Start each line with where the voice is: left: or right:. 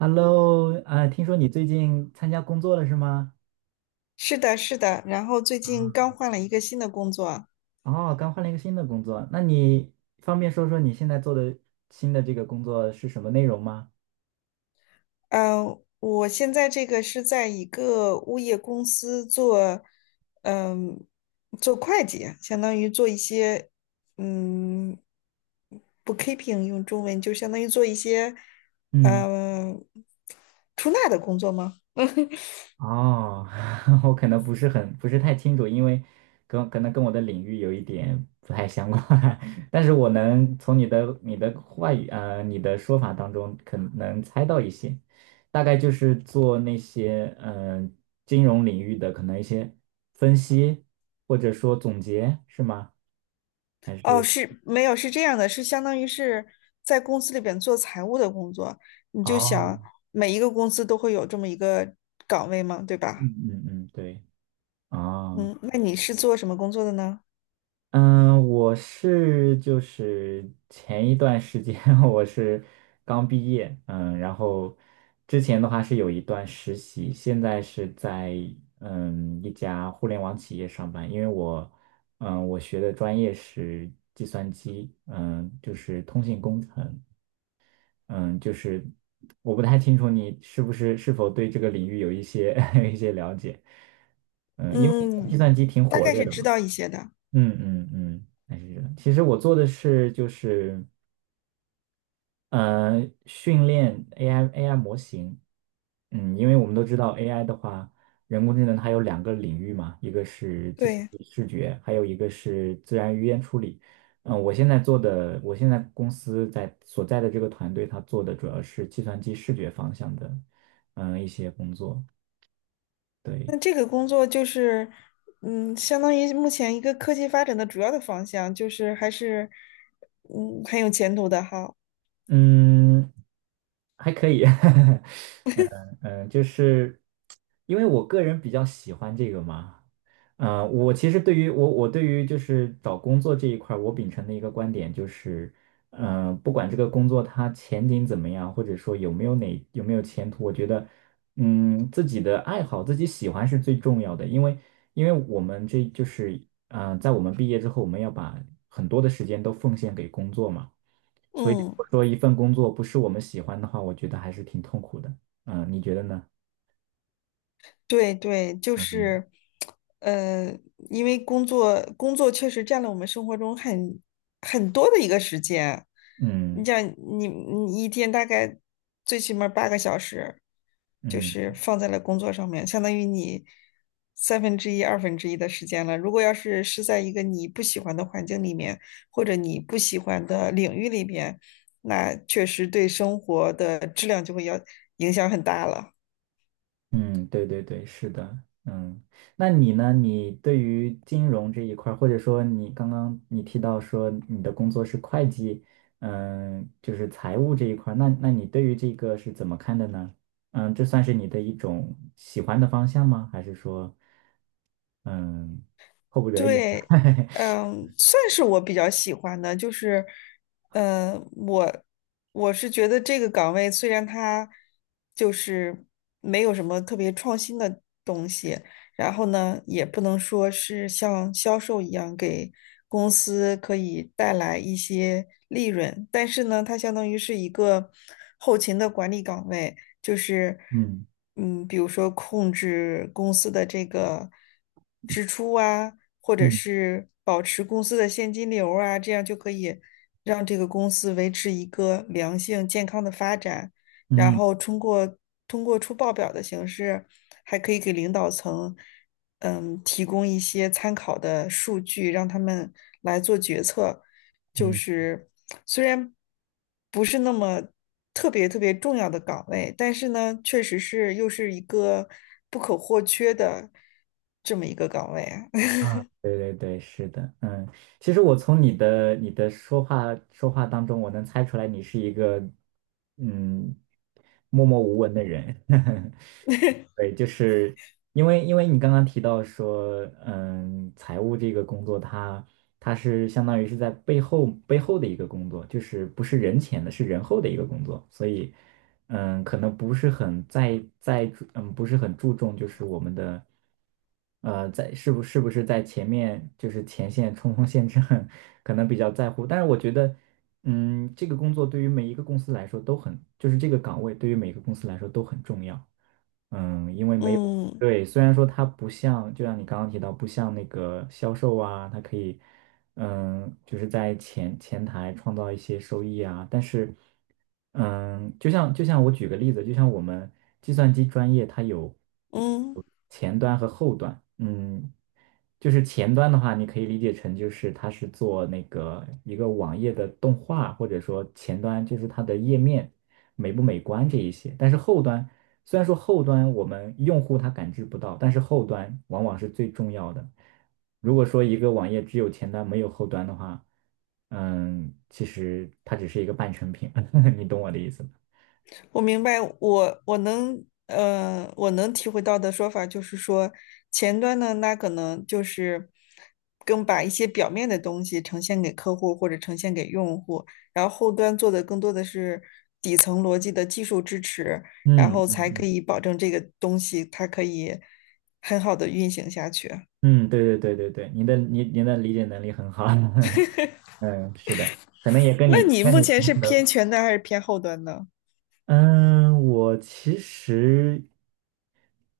right: Hello，听说你最近参加工作了是吗？
left: 是的，是的，然后最近刚
right: 啊，
left: 换了一个新的工作啊，
right: 哦，刚换了一个新的工作，那你方便说说你现在做的新的这个工作是什么内容吗？
left: 嗯、我现在这个是在一个物业公司做，嗯、做会计，相当于做一些，嗯，bookkeeping 用中文就相当于做一些，
right: 嗯。
left: 嗯、出纳的工作吗？
right: 哦，我可能不是太清楚，因为可能跟我的领域有一点不太相关，但是我能从你的话语你的说法当中可能猜到一些，大概就是做那些金融领域的可能一些分析或者说总结是吗？还
left: 哦，
right: 是
left: 是没有，是这样的，是相当于是在公司里边做财务的工作，你就
right: 哦，
left: 想每一个公司都会有这么一个岗位嘛，对吧？
right: 嗯嗯嗯，对，哦。
left: 嗯，那你是做什么工作的呢？
right: 嗯，我是就是前一段时间 我是刚毕业，嗯，然后之前的话是有一段实习，现在是在嗯一家互联网企业上班，因为我嗯我学的专业是计算机，嗯，就是通信工程，嗯，就是我不太清楚你是不是是否对这个领域有一些 有一些了解，嗯，因为计
left: 嗯，
right: 算机挺
left: 大
right: 火
left: 概
right: 热
left: 是
right: 的
left: 知
right: 嘛。
left: 道一些的。
right: 嗯嗯嗯，还是这样。其实我做的是就是呃训练 AI 模型，嗯，因为我们都知道 AI 的话，人工智能它有两个领域嘛，一个是计算
left: 对，
right: 机视觉，还有一个是自然语言处理。嗯，我现在做的，我现在公司所在的这个团队，它做的主要是计算机视觉方向的，嗯，一些工作。对，
left: 那这个工作就是，相当于目前一个科技发展的主要的方向，就是还是，很有前途的哈。
right: 嗯，还可以，嗯嗯，就是因为我个人比较喜欢这个嘛，我其实对于我我对于就是找工作这一块儿，我秉承的一个观点就是，不管这个工作它前景怎么样，或者说有没有前途，我觉得，嗯，自己的爱好自己喜欢是最重要的，因为因为我们这就是，在我们毕业之后，我们要把很多的时间都奉献给工作嘛。所以如
left: 嗯，
right: 果说一份工作不是我们喜欢的话，我觉得还是挺痛苦的。嗯，你觉得呢？
left: 对对，就
right: 嗯
left: 是，呃，因为工作确实占了我们生活中很多的一个时间。你
right: 嗯
left: 像你一天大概最起码儿八个小时，就
right: 嗯
left: 是放在了工作上面，相当于你三分之一、二分之一的时间了。如果要是在一个你不喜欢的环境里面，或者你不喜欢的领域里边，那确实对生活的质量就会要影响很大了。
right: 嗯，对对对，是的。嗯，那你呢？你对于金融这一块儿，或者说你刚刚你提到说你的工作是会计，嗯，就是财务这一块儿，那你对于这个是怎么看的呢？嗯，这算是你的一种喜欢的方向吗？还是说，嗯，迫不得已？
left: 对，算是我比较喜欢的，就是，嗯，我我是觉得这个岗位虽然它就是没有什么特别创新的东西，然后呢，也不能说是像销售一样给公司可以带来一些利润，但是呢，它相当于是一个后勤的管理岗位，就是
right: 嗯
left: 比如说控制公司的这个支出啊，或者
right: 嗯
left: 是保持公司的现金流啊，这样就可以让这个公司维持一个良性健康的发展。然
right: 嗯
left: 后通过出报表的形式，还可以给领导层提供一些参考的数据，让他们来做决策。就
right: 嗯。
left: 是虽然不是那么特别特别重要的岗位，但是呢，确实是又是一个不可或缺的这么一个岗位啊。
right: 啊，对对对，是的，嗯，其实我从你的你的说话当中，我能猜出来你是一个嗯默默无闻的人，对，就是因为因为你刚刚提到说，嗯，财务这个工作它，它是相当于是在背后的一个工作，就是不是人前的，是人后的一个工作，所以。嗯，可能不是很在在注嗯，不是很注重，就是我们的，呃，在是不是在前面就是前线冲锋陷阵，可能比较在乎。但是我觉得，嗯，这个工作对于每一个公司来说都很，就是这个岗位对于每个公司来说都很重要。嗯，因为没有，
left: 嗯
right: 对，虽然说它不像，就像你刚刚提到，不像那个销售啊，它可以。嗯，就是在前台创造一些收益啊。但是，嗯，就像我举个例子，就像我们计算机专业，它有
left: 嗯。
right: 前端和后端。嗯，就是前端的话，你可以理解成就是它是做那个一个网页的动画，或者说前端就是它的页面美不美观这一些。但是后端虽然说后端我们用户他感知不到，但是后端往往是最重要的。如果说一个网页只有前端没有后端的话，嗯，其实它只是一个半成品，你懂我的意思吗？
left: 我明白，我能体会到的说法就是说，前端呢，那可能就是更把一些表面的东西呈现给客户或者呈现给用户，然后后端做的更多的是底层逻辑的技术支持，然
right: 嗯
left: 后才可以保证这个东西它可以很好的运行下去。
right: 嗯，对对对对对，你的理解能力很好，嗯，是的，可能也跟
left: 那
right: 你
left: 你
right: 跟
left: 目
right: 你
left: 前
right: 同
left: 是
right: 事
left: 偏
right: 的，
left: 前端还是偏后端呢？
right: 嗯，我其实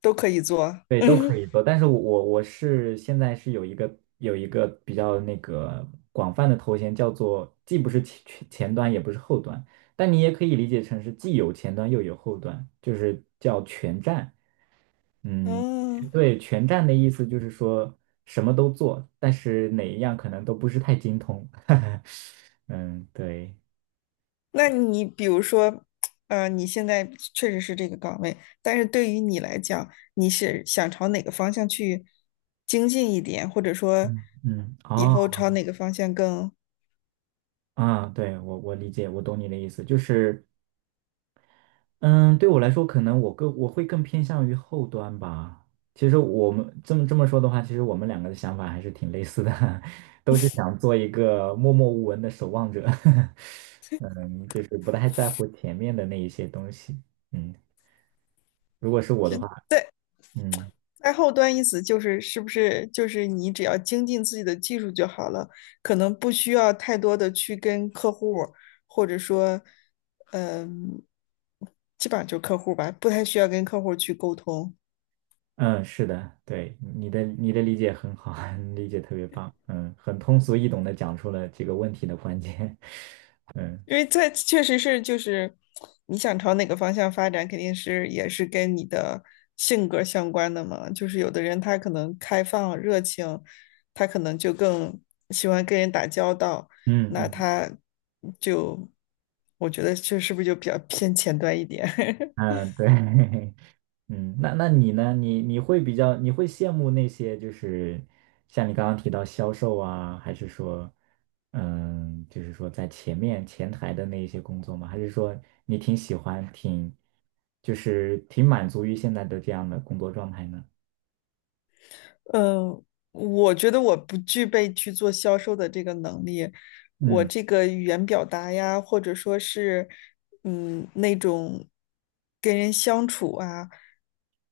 left: 都可以做。
right: 对，都可
left: 嗯
right: 以做，但是我是现在是有一个有一个比较那个广泛的头衔，叫做既不是前端，也不是后端，但你也可以理解成是既有前端又有后端，就是叫全站。嗯，
left: 嗯。
right: 对，全站的意思就是说什么都做，但是哪一样可能都不是太精通。嗯，对。
left: 那你比如说，你现在确实是这个岗位，但是对于你来讲，你是想朝哪个方向去精进一点，或者说
right: 嗯嗯，
left: 以
right: 哦，
left: 后朝哪个方向更，
right: 啊，对，我理解，我懂你的意思，就是，嗯，对我来说，可能我会更偏向于后端吧。其实我们这么说的话，其实我们两个的想法还是挺类似的，都是想做一个默默无闻的守望者。嗯，就是不太在乎前面的那一些东西。嗯，如果是我
left: 就
right: 的话，
left: 在
right: 嗯
left: 在后端意思就是是不是就是你只要精进自己的技术就好了，可能不需要太多的去跟客户儿或者说，嗯、基本上就是客户儿吧，不太需要跟客户儿去沟通。
right: 嗯，是的，对，你的理解很好，你理解特别棒。嗯，很通俗易懂的讲出了这个问题的关键。嗯
left: 因为在确实是就是你想朝哪个方向发展，肯定是也是跟你的性格相关的嘛。就是有的人他可能开放热情，他可能就更喜欢跟人打交道，
right: 嗯
left: 那
right: 嗯
left: 他就我觉得这是不是就比较偏前端一点？
right: 嗯，对。嗯，那你呢？你你会比较，你会羡慕那些就是像你刚刚提到销售啊，还是说，嗯，就是说在前面前台的那一些工作吗？还是说你挺喜欢，挺就是挺满足于现在的这样的工作状态呢？
left: 嗯，我觉得我不具备去做销售的这个能力，我
right: 嗯
left: 这个语言表达呀，或者说是，那种跟人相处啊，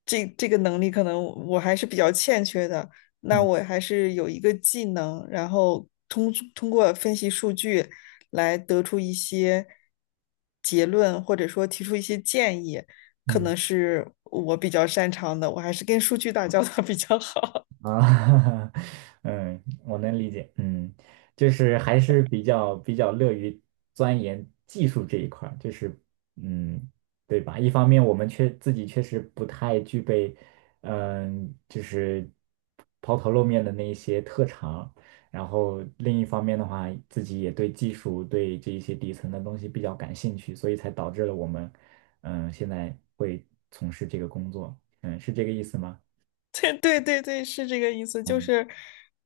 left: 这个能力可能我还是比较欠缺的。那
right: 嗯
left: 我还是有一个技能，然后通过分析数据来得出一些结论，或者说提出一些建议，可
right: 嗯。
left: 能是我比较擅长的，我还是跟数据打交道比较好。
right: 啊，嗯，我能理解，嗯，就是还是比较乐于钻研技术这一块儿，就是嗯，对吧？一方面我们自己确实不太具备，嗯，就是抛头露面的那一些特长，然后另一方面的话，自己也对技术对这一些底层的东西比较感兴趣，所以才导致了我们嗯现在会从事这个工作，嗯，是这个意思吗？
left: 对对对对，是这个意思，就
right: 嗯。
left: 是，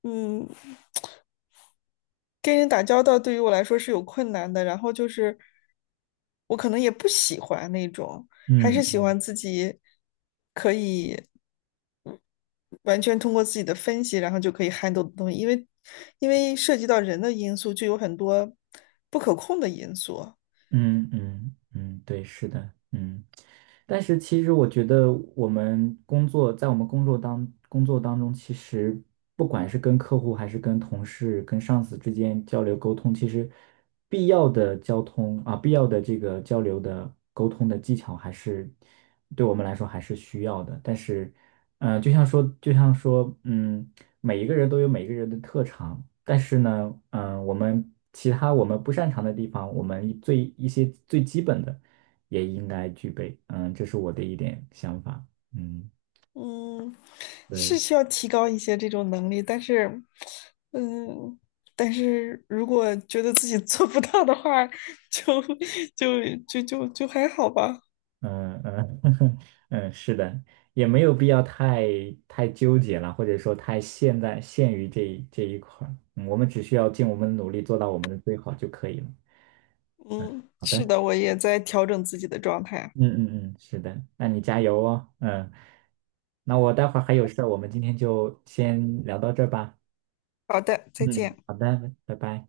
left: 嗯，跟人打交道对于我来说是有困难的，然后就是我可能也不喜欢那种，还是喜
right: 嗯
left: 欢自己完全通过自己的分析，然后就可以 handle 的东西，因为涉及到人的因素，就有很多不可控的因素，
right: 嗯嗯嗯，对，是的，嗯，但是其实我觉得我们工作，在我们工作当中，其实不管是跟客户还是跟同事、跟上司之间交流沟通，其实必要的交通啊，必要的这个交流的沟通的技巧，还是对我们来说还是需要的。但是，呃，就像说，嗯。每一个人都有每个人的特长，但是呢，我们我们不擅长的地方，我们最一些最基本的也应该具备。嗯，这是我的一点想法。嗯，
left: 嗯，是
right: 对，
left: 需要提高一些这种能力，但是，嗯，但是如果觉得自己做不到的话，就 就就还好吧。
right: 嗯嗯 嗯，是的，也没有必要太纠结了，或者说太现在限于这一块儿。嗯我们只需要尽我们的努力做到我们的最好就可以了。
left: 嗯，
right: 好
left: 是
right: 的。
left: 的，我也在调整自己的状态。
right: 嗯嗯嗯，是的，那你加油哦。嗯，那我待会儿还有事儿，我们今天就先聊到这儿吧。
left: 好的，再
right: 嗯，
left: 见。
right: 好的，拜拜。